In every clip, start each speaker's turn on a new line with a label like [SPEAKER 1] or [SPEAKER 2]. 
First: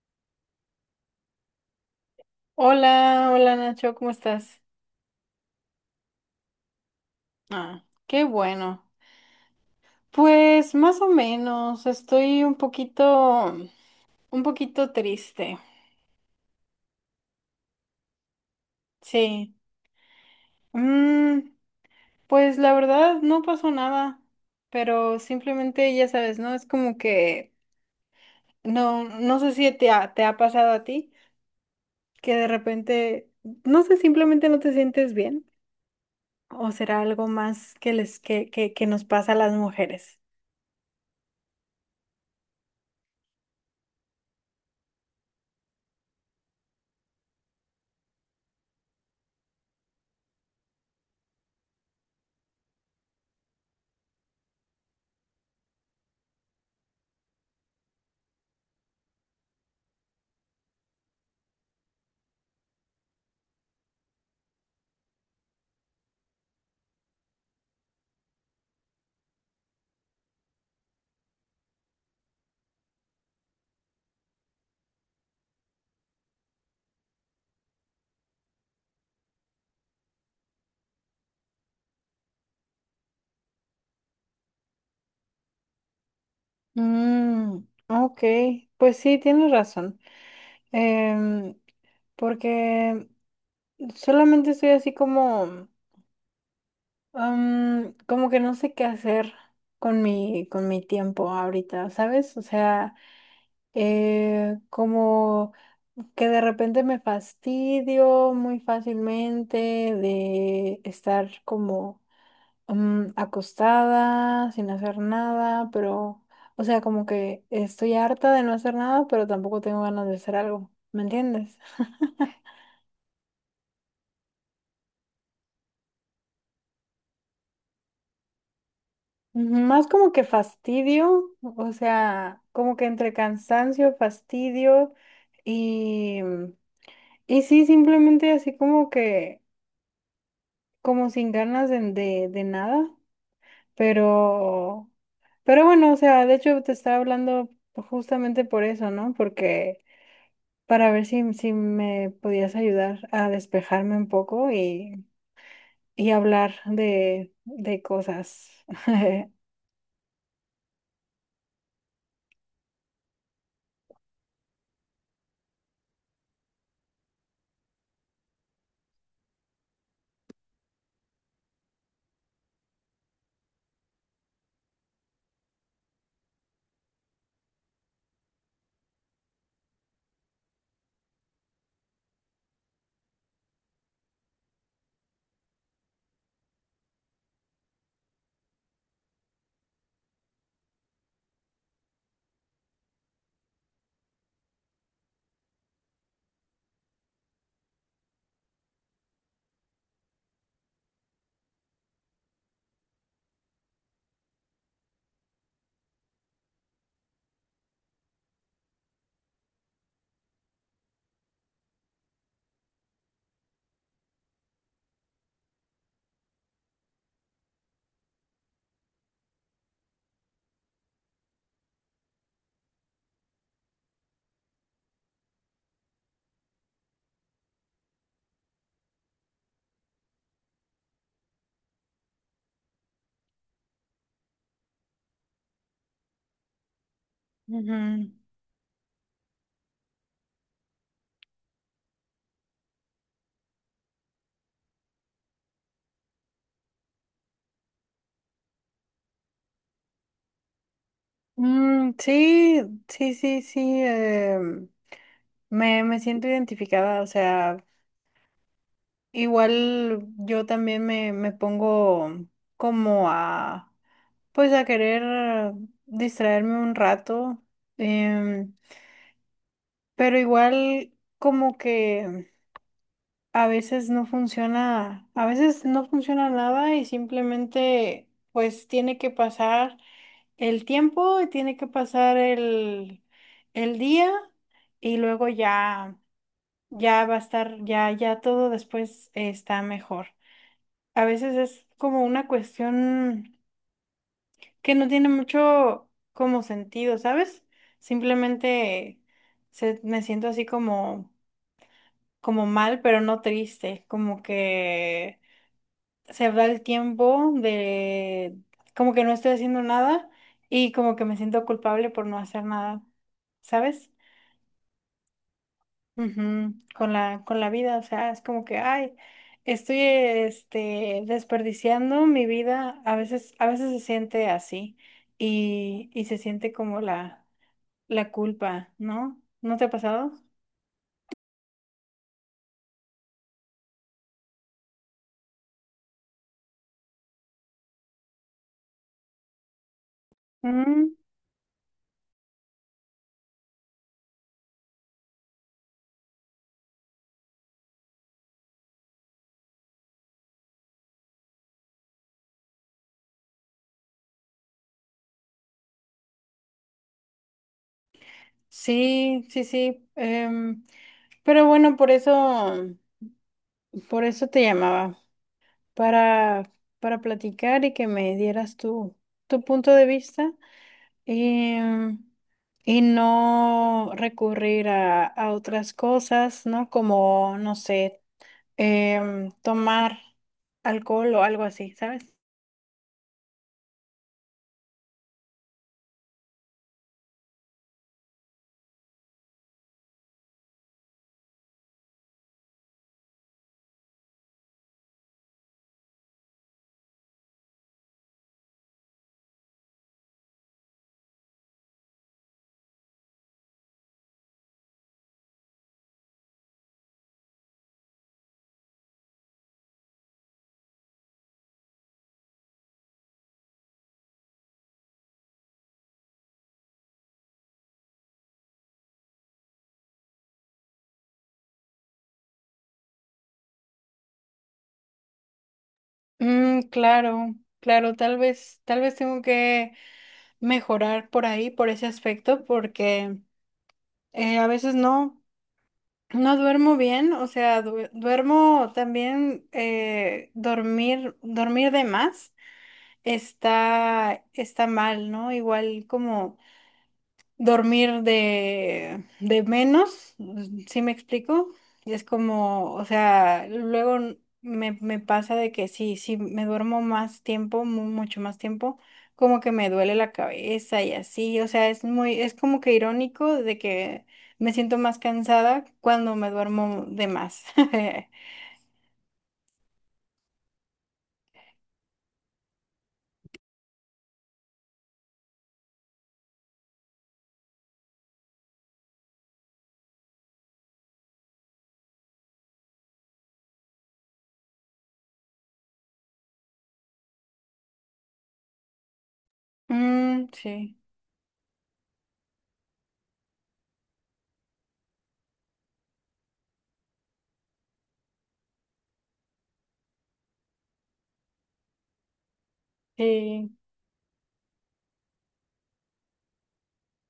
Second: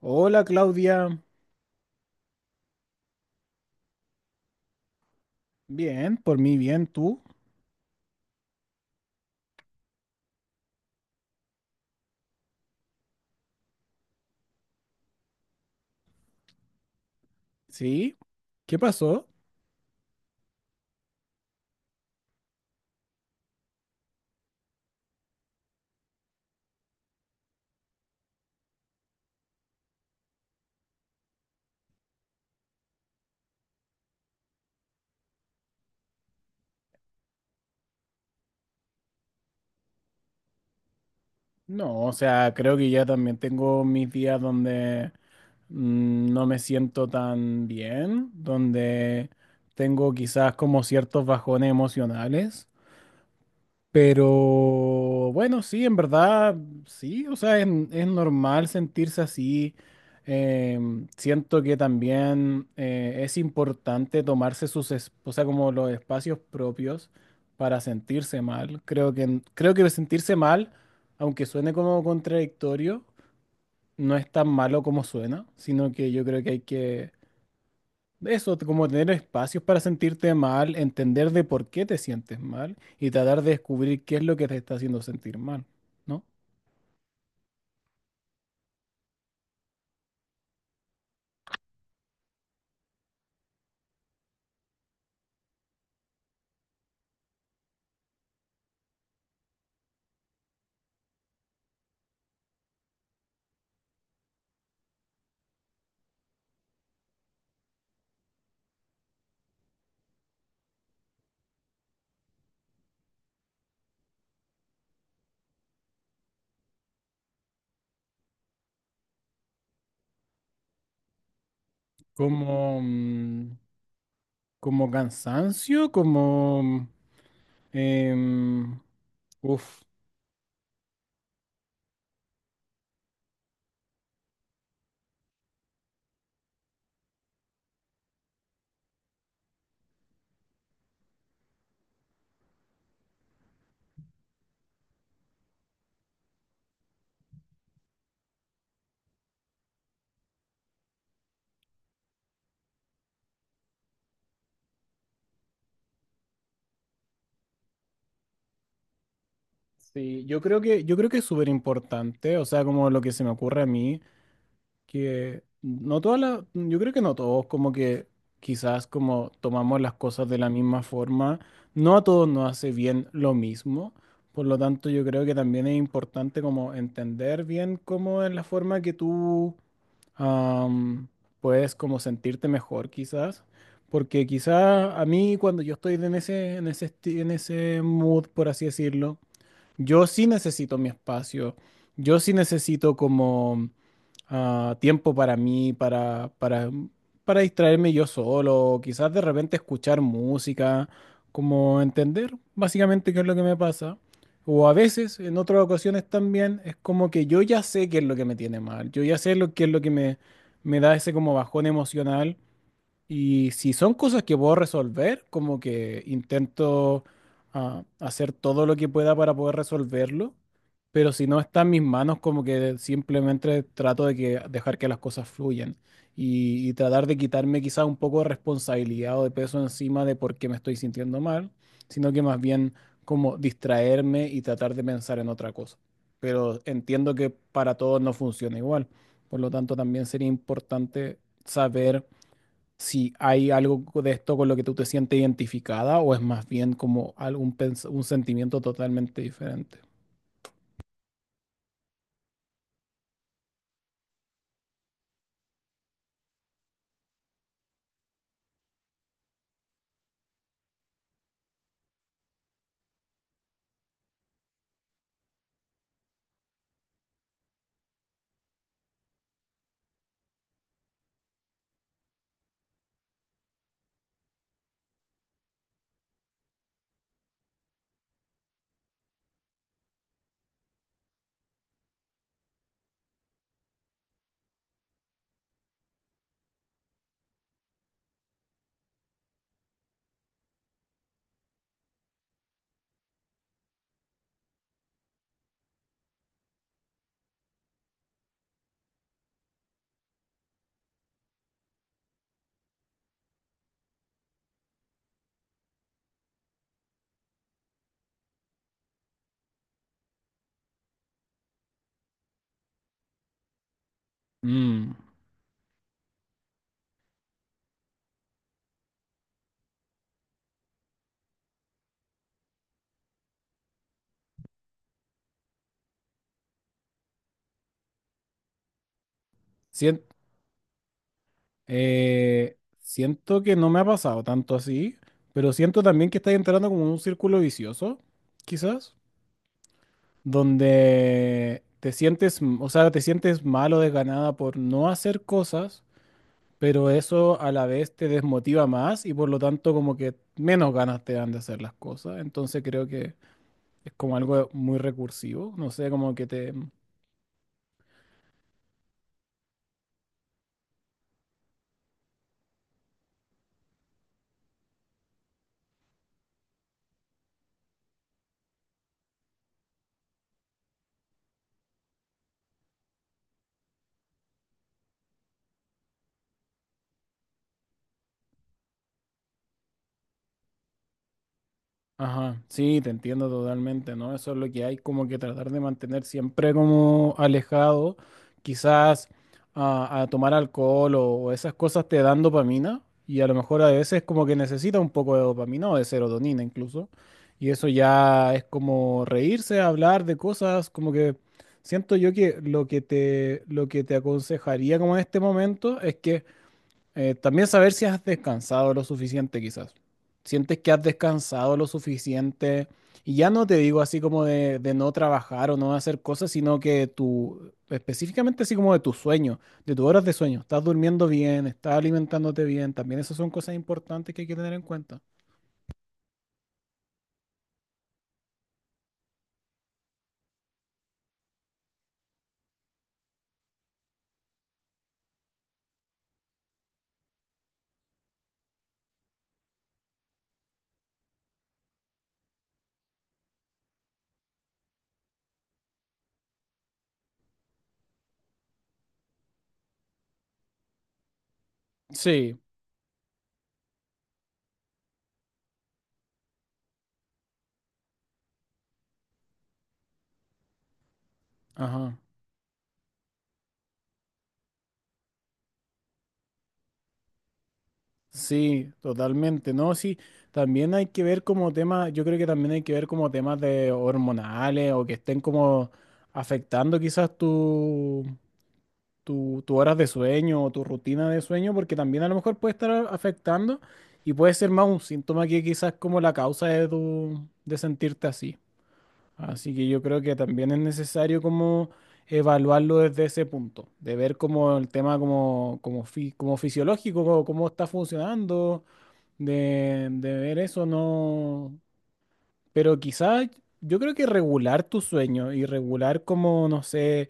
[SPEAKER 1] Hola Claudia,
[SPEAKER 2] Hola, hola Nacho, ¿cómo estás?
[SPEAKER 1] bien, por mí bien, ¿tú?
[SPEAKER 2] Ah, qué bueno. Pues más o menos, estoy un poquito triste.
[SPEAKER 1] ¿Sí? ¿Qué pasó?
[SPEAKER 2] Sí. Mm, pues la verdad no pasó nada, pero simplemente ya sabes, ¿no? Es como que no, no sé si te ha pasado a ti, que de repente, no sé, simplemente no te sientes bien, o será algo más que que nos pasa a las mujeres.
[SPEAKER 1] No, o sea, creo que ya también tengo mis días donde no me siento tan bien, donde tengo quizás como ciertos bajones emocionales. Pero bueno, sí, en verdad, sí, o sea, es normal sentirse así. Siento que también es importante tomarse sus, o sea, como los espacios propios para sentirse mal. Creo que sentirse mal, aunque suene como contradictorio, no es tan malo como suena, sino que yo creo que hay que eso, como tener espacios para sentirte mal, entender de por qué te sientes mal y tratar de descubrir qué es lo que te está haciendo sentir mal, ¿no?
[SPEAKER 2] Mm, ok, pues sí, tienes razón. Em, Porque solamente estoy así como, como que no sé qué hacer con con mi tiempo ahorita, ¿sabes? O sea, como que de repente me fastidio muy fácilmente de estar como acostada, sin hacer nada, pero, o sea, como que estoy harta de no hacer nada, pero tampoco tengo ganas de hacer algo, ¿me entiendes?
[SPEAKER 1] Como, mm, como cansancio, como em, uf,
[SPEAKER 2] Más como que fastidio, o sea, como que entre cansancio, fastidio y, y sí, simplemente así como que, como sin ganas de nada, pero, pero bueno, o sea, de hecho te estaba hablando justamente por eso, ¿no? Porque... para ver si, si me podías ayudar a despejarme un poco y hablar de cosas.
[SPEAKER 1] sí, yo creo que es súper importante, o sea, como lo que se me ocurre a mí. Que no todas las, yo creo que no todos, como que quizás como tomamos las cosas de la misma forma, no a todos nos hace bien lo mismo. Por lo tanto, yo creo que también es importante como entender bien cómo es la forma que tú am, puedes como sentirte mejor quizás. Porque quizás a mí cuando yo estoy en ese mood, por así decirlo, yo sí necesito mi espacio, yo sí necesito como tiempo para mí, para distraerme yo solo, quizás de repente escuchar música, como entender básicamente qué es lo que me pasa. O a veces, en otras ocasiones también, es como que yo ya sé qué es lo que me tiene mal, yo ya sé lo, qué es lo que me da ese como bajón emocional y si son cosas que puedo resolver, como que intento hacer todo lo que pueda para poder resolverlo, pero si no está en mis manos, como que simplemente trato de que, dejar que las cosas fluyan y tratar de quitarme quizás un poco de responsabilidad o de peso encima de por qué me estoy sintiendo mal, sino que más bien como distraerme y tratar de pensar en otra cosa. Pero entiendo que para todos no
[SPEAKER 2] Ujú.
[SPEAKER 1] funciona igual, por lo tanto también sería importante saber si hay algo de esto con lo que tú te sientes identificada o es más bien como algún un sentimiento totalmente diferente.
[SPEAKER 2] Mm, sí, sí, sí, sí, me, me siento identificada, o sea, igual yo también me pongo como a, pues a querer distraerme un rato, em, pero igual como que... A veces no funciona, a veces no funciona nada y simplemente pues tiene que pasar el tiempo, y tiene que pasar el día y luego ya, ya va a estar, ya, ya todo después está mejor. A veces es como una cuestión que no tiene mucho como sentido, ¿sabes? Simplemente me siento así como, como mal, pero no triste, como que se va el tiempo de como que no estoy haciendo nada y como que me siento culpable por no hacer nada, ¿sabes?
[SPEAKER 1] Mm.
[SPEAKER 2] Ujú, con la, con la vida, o sea, es como que, ay, estoy este, desperdiciando mi vida, a veces se siente así y se siente como la culpa, ¿no? ¿No te ha
[SPEAKER 1] Sien-
[SPEAKER 2] pasado?
[SPEAKER 1] Siento que no me ha pasado tanto así, pero siento también que estás entrando como en un círculo vicioso, quizás,
[SPEAKER 2] Mm,
[SPEAKER 1] donde te sientes, o sea, te sientes mal o desganada por no hacer cosas, pero eso a la vez te desmotiva más y por lo tanto como que menos ganas te dan de hacer las cosas. Entonces creo que es como algo muy recursivo, no sé, como que te...
[SPEAKER 2] sí, sí, sí. Pero bueno, por eso te llamaba. para, para platicar y que me dieras tu, tu punto de vista y, y no recurrir a otras cosas, ¿no? Como, no sé, tomar alcohol o algo así, ¿sabes?
[SPEAKER 1] Ajá, sí, te entiendo totalmente, ¿no? Eso es lo que hay, como que tratar de mantener siempre como alejado, quizás a tomar alcohol o esas cosas te dan dopamina y a lo mejor a veces como que necesita un poco de dopamina o de serotonina incluso, y eso ya es como reírse, hablar de cosas, como que siento yo que lo que te aconsejaría como en este momento es que también saber si has descansado lo suficiente, quizás. Sientes que has descansado lo suficiente. Y ya no te digo así como de no trabajar o no hacer cosas, sino que tu, específicamente así como de tu sueño, de tus horas de sueño. Estás durmiendo bien, estás alimentándote bien. También esas son cosas importantes que hay que tener en cuenta.
[SPEAKER 2] Mm, claro, claro, tal vez tengo que mejorar por ahí, por ese aspecto, porque a veces no. No duermo bien, o sea, duermo también, dormir, dormir de más está, está mal, ¿no? Igual como dormir de menos, ¿sí me explico? Y es
[SPEAKER 1] Sí,
[SPEAKER 2] como, o sea, luego me, me pasa de que sí, sí, me duermo más tiempo, mucho más tiempo, como que me duele la cabeza y así, o sea, es
[SPEAKER 1] ajá.
[SPEAKER 2] muy, es como que irónico de que me siento más cansada cuando me duermo de más.
[SPEAKER 1] Sí, totalmente. No, sí, también hay que ver como temas, yo creo que también hay que ver como temas de hormonales o que estén como afectando quizás tu, tu horas de sueño o tu rutina de sueño, porque también a lo mejor puede estar afectando y puede ser más un síntoma que quizás como la causa de tu, de sentirte así. Así que yo creo que
[SPEAKER 2] Mm,
[SPEAKER 1] también es
[SPEAKER 2] sí,
[SPEAKER 1] necesario como evaluarlo desde ese punto, de ver como el tema como fisiológico, cómo está funcionando, de ver eso, no, pero quizás
[SPEAKER 2] sí,
[SPEAKER 1] yo creo que regular tu sueño y regular como, no sé,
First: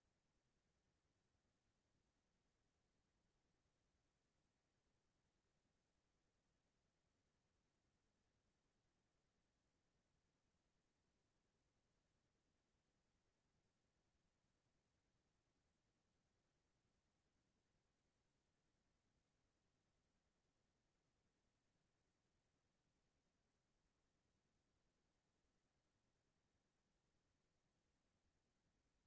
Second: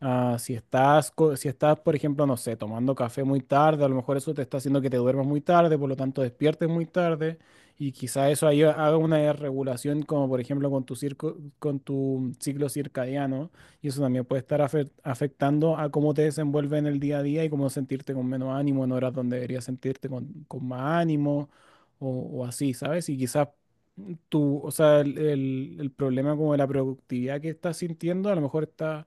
[SPEAKER 1] si estás, si estás, por ejemplo, no sé, tomando café muy tarde, a lo mejor eso te está haciendo que te duermas muy tarde, por lo tanto despiertes muy tarde y quizás eso ahí haga una regulación como, por ejemplo, con tu circo, con tu ciclo circadiano y eso también puede estar afectando a cómo te desenvuelves en el día a día y cómo sentirte con menos ánimo en horas donde deberías sentirte con más ánimo o, o así, ¿sabes? Y quizás tu, o sea, el problema como de la productividad que estás sintiendo, a lo mejor está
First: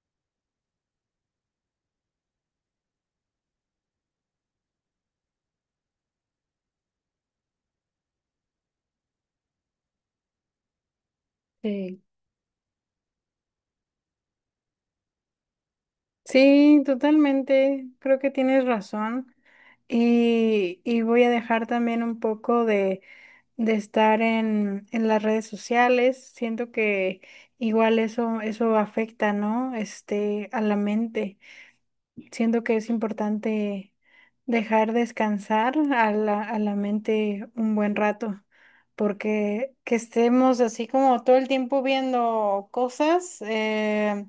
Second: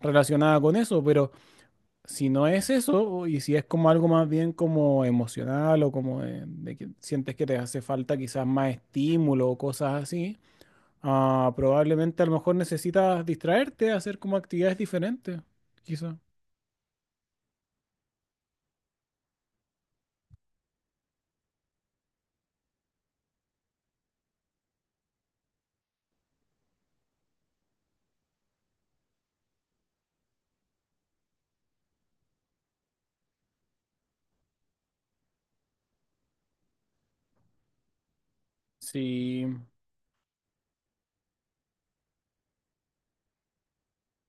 [SPEAKER 1] relacionada con eso, pero si no es eso, o- y si es como algo más bien como emocional o como de que sientes que te hace falta quizás más estímulo o cosas así,
[SPEAKER 2] sí.
[SPEAKER 1] probablemente a lo mejor necesitas distraerte, hacer como actividades diferentes, quizás.
[SPEAKER 2] Sí, totalmente. Creo que tienes razón. Y voy a dejar también un poco de estar en las redes sociales. Siento que igual eso, eso afecta, ¿no? Este, a la mente. Siento que es importante dejar descansar a la mente un buen rato,
[SPEAKER 1] Sí.
[SPEAKER 2] porque que estemos así como todo el tiempo viendo cosas,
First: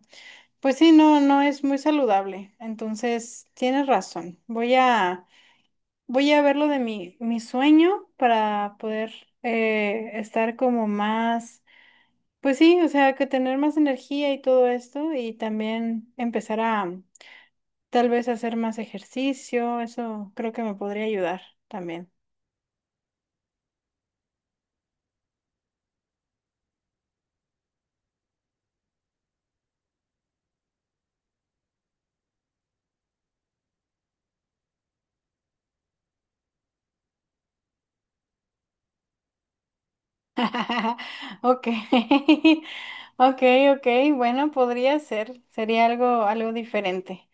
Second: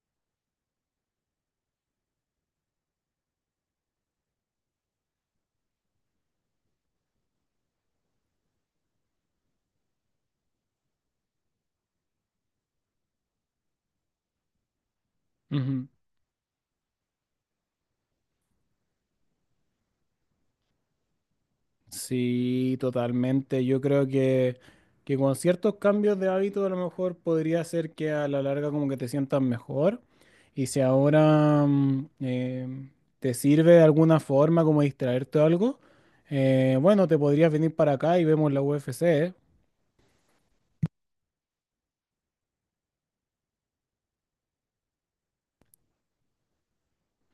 [SPEAKER 2] pues sí, no, no es muy saludable. Entonces, tienes razón. Voy a, voy a ver lo de mi, mi sueño para poder estar como más, pues sí, o sea, que tener más energía y todo esto y
[SPEAKER 1] Ujú.
[SPEAKER 2] también empezar a tal vez hacer más ejercicio, eso creo que me podría ayudar también.
[SPEAKER 1] Sí, totalmente. Que con ciertos cambios de hábito a lo mejor podría ser que a la larga como que te sientas mejor. Y si ahora te sirve de alguna forma como distraerte o algo, bueno, te podrías venir para acá y vemos la UFC, ¿eh?
[SPEAKER 2] Ok, ok, ok, bueno, podría ser, sería algo, algo diferente.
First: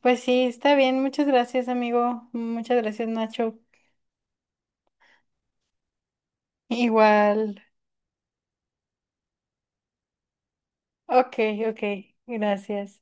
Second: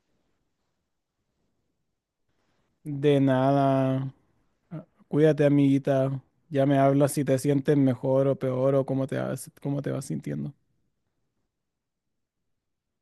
[SPEAKER 2] Pues sí, está bien, muchas gracias, amigo, muchas gracias,
[SPEAKER 1] De
[SPEAKER 2] Nacho.
[SPEAKER 1] nada. Ah, cuídate, amiguita. Ya me hablas si te
[SPEAKER 2] Igual,
[SPEAKER 1] sientes mejor o peor o cómo te vas sintiendo.
[SPEAKER 2] ok, ok, gracias.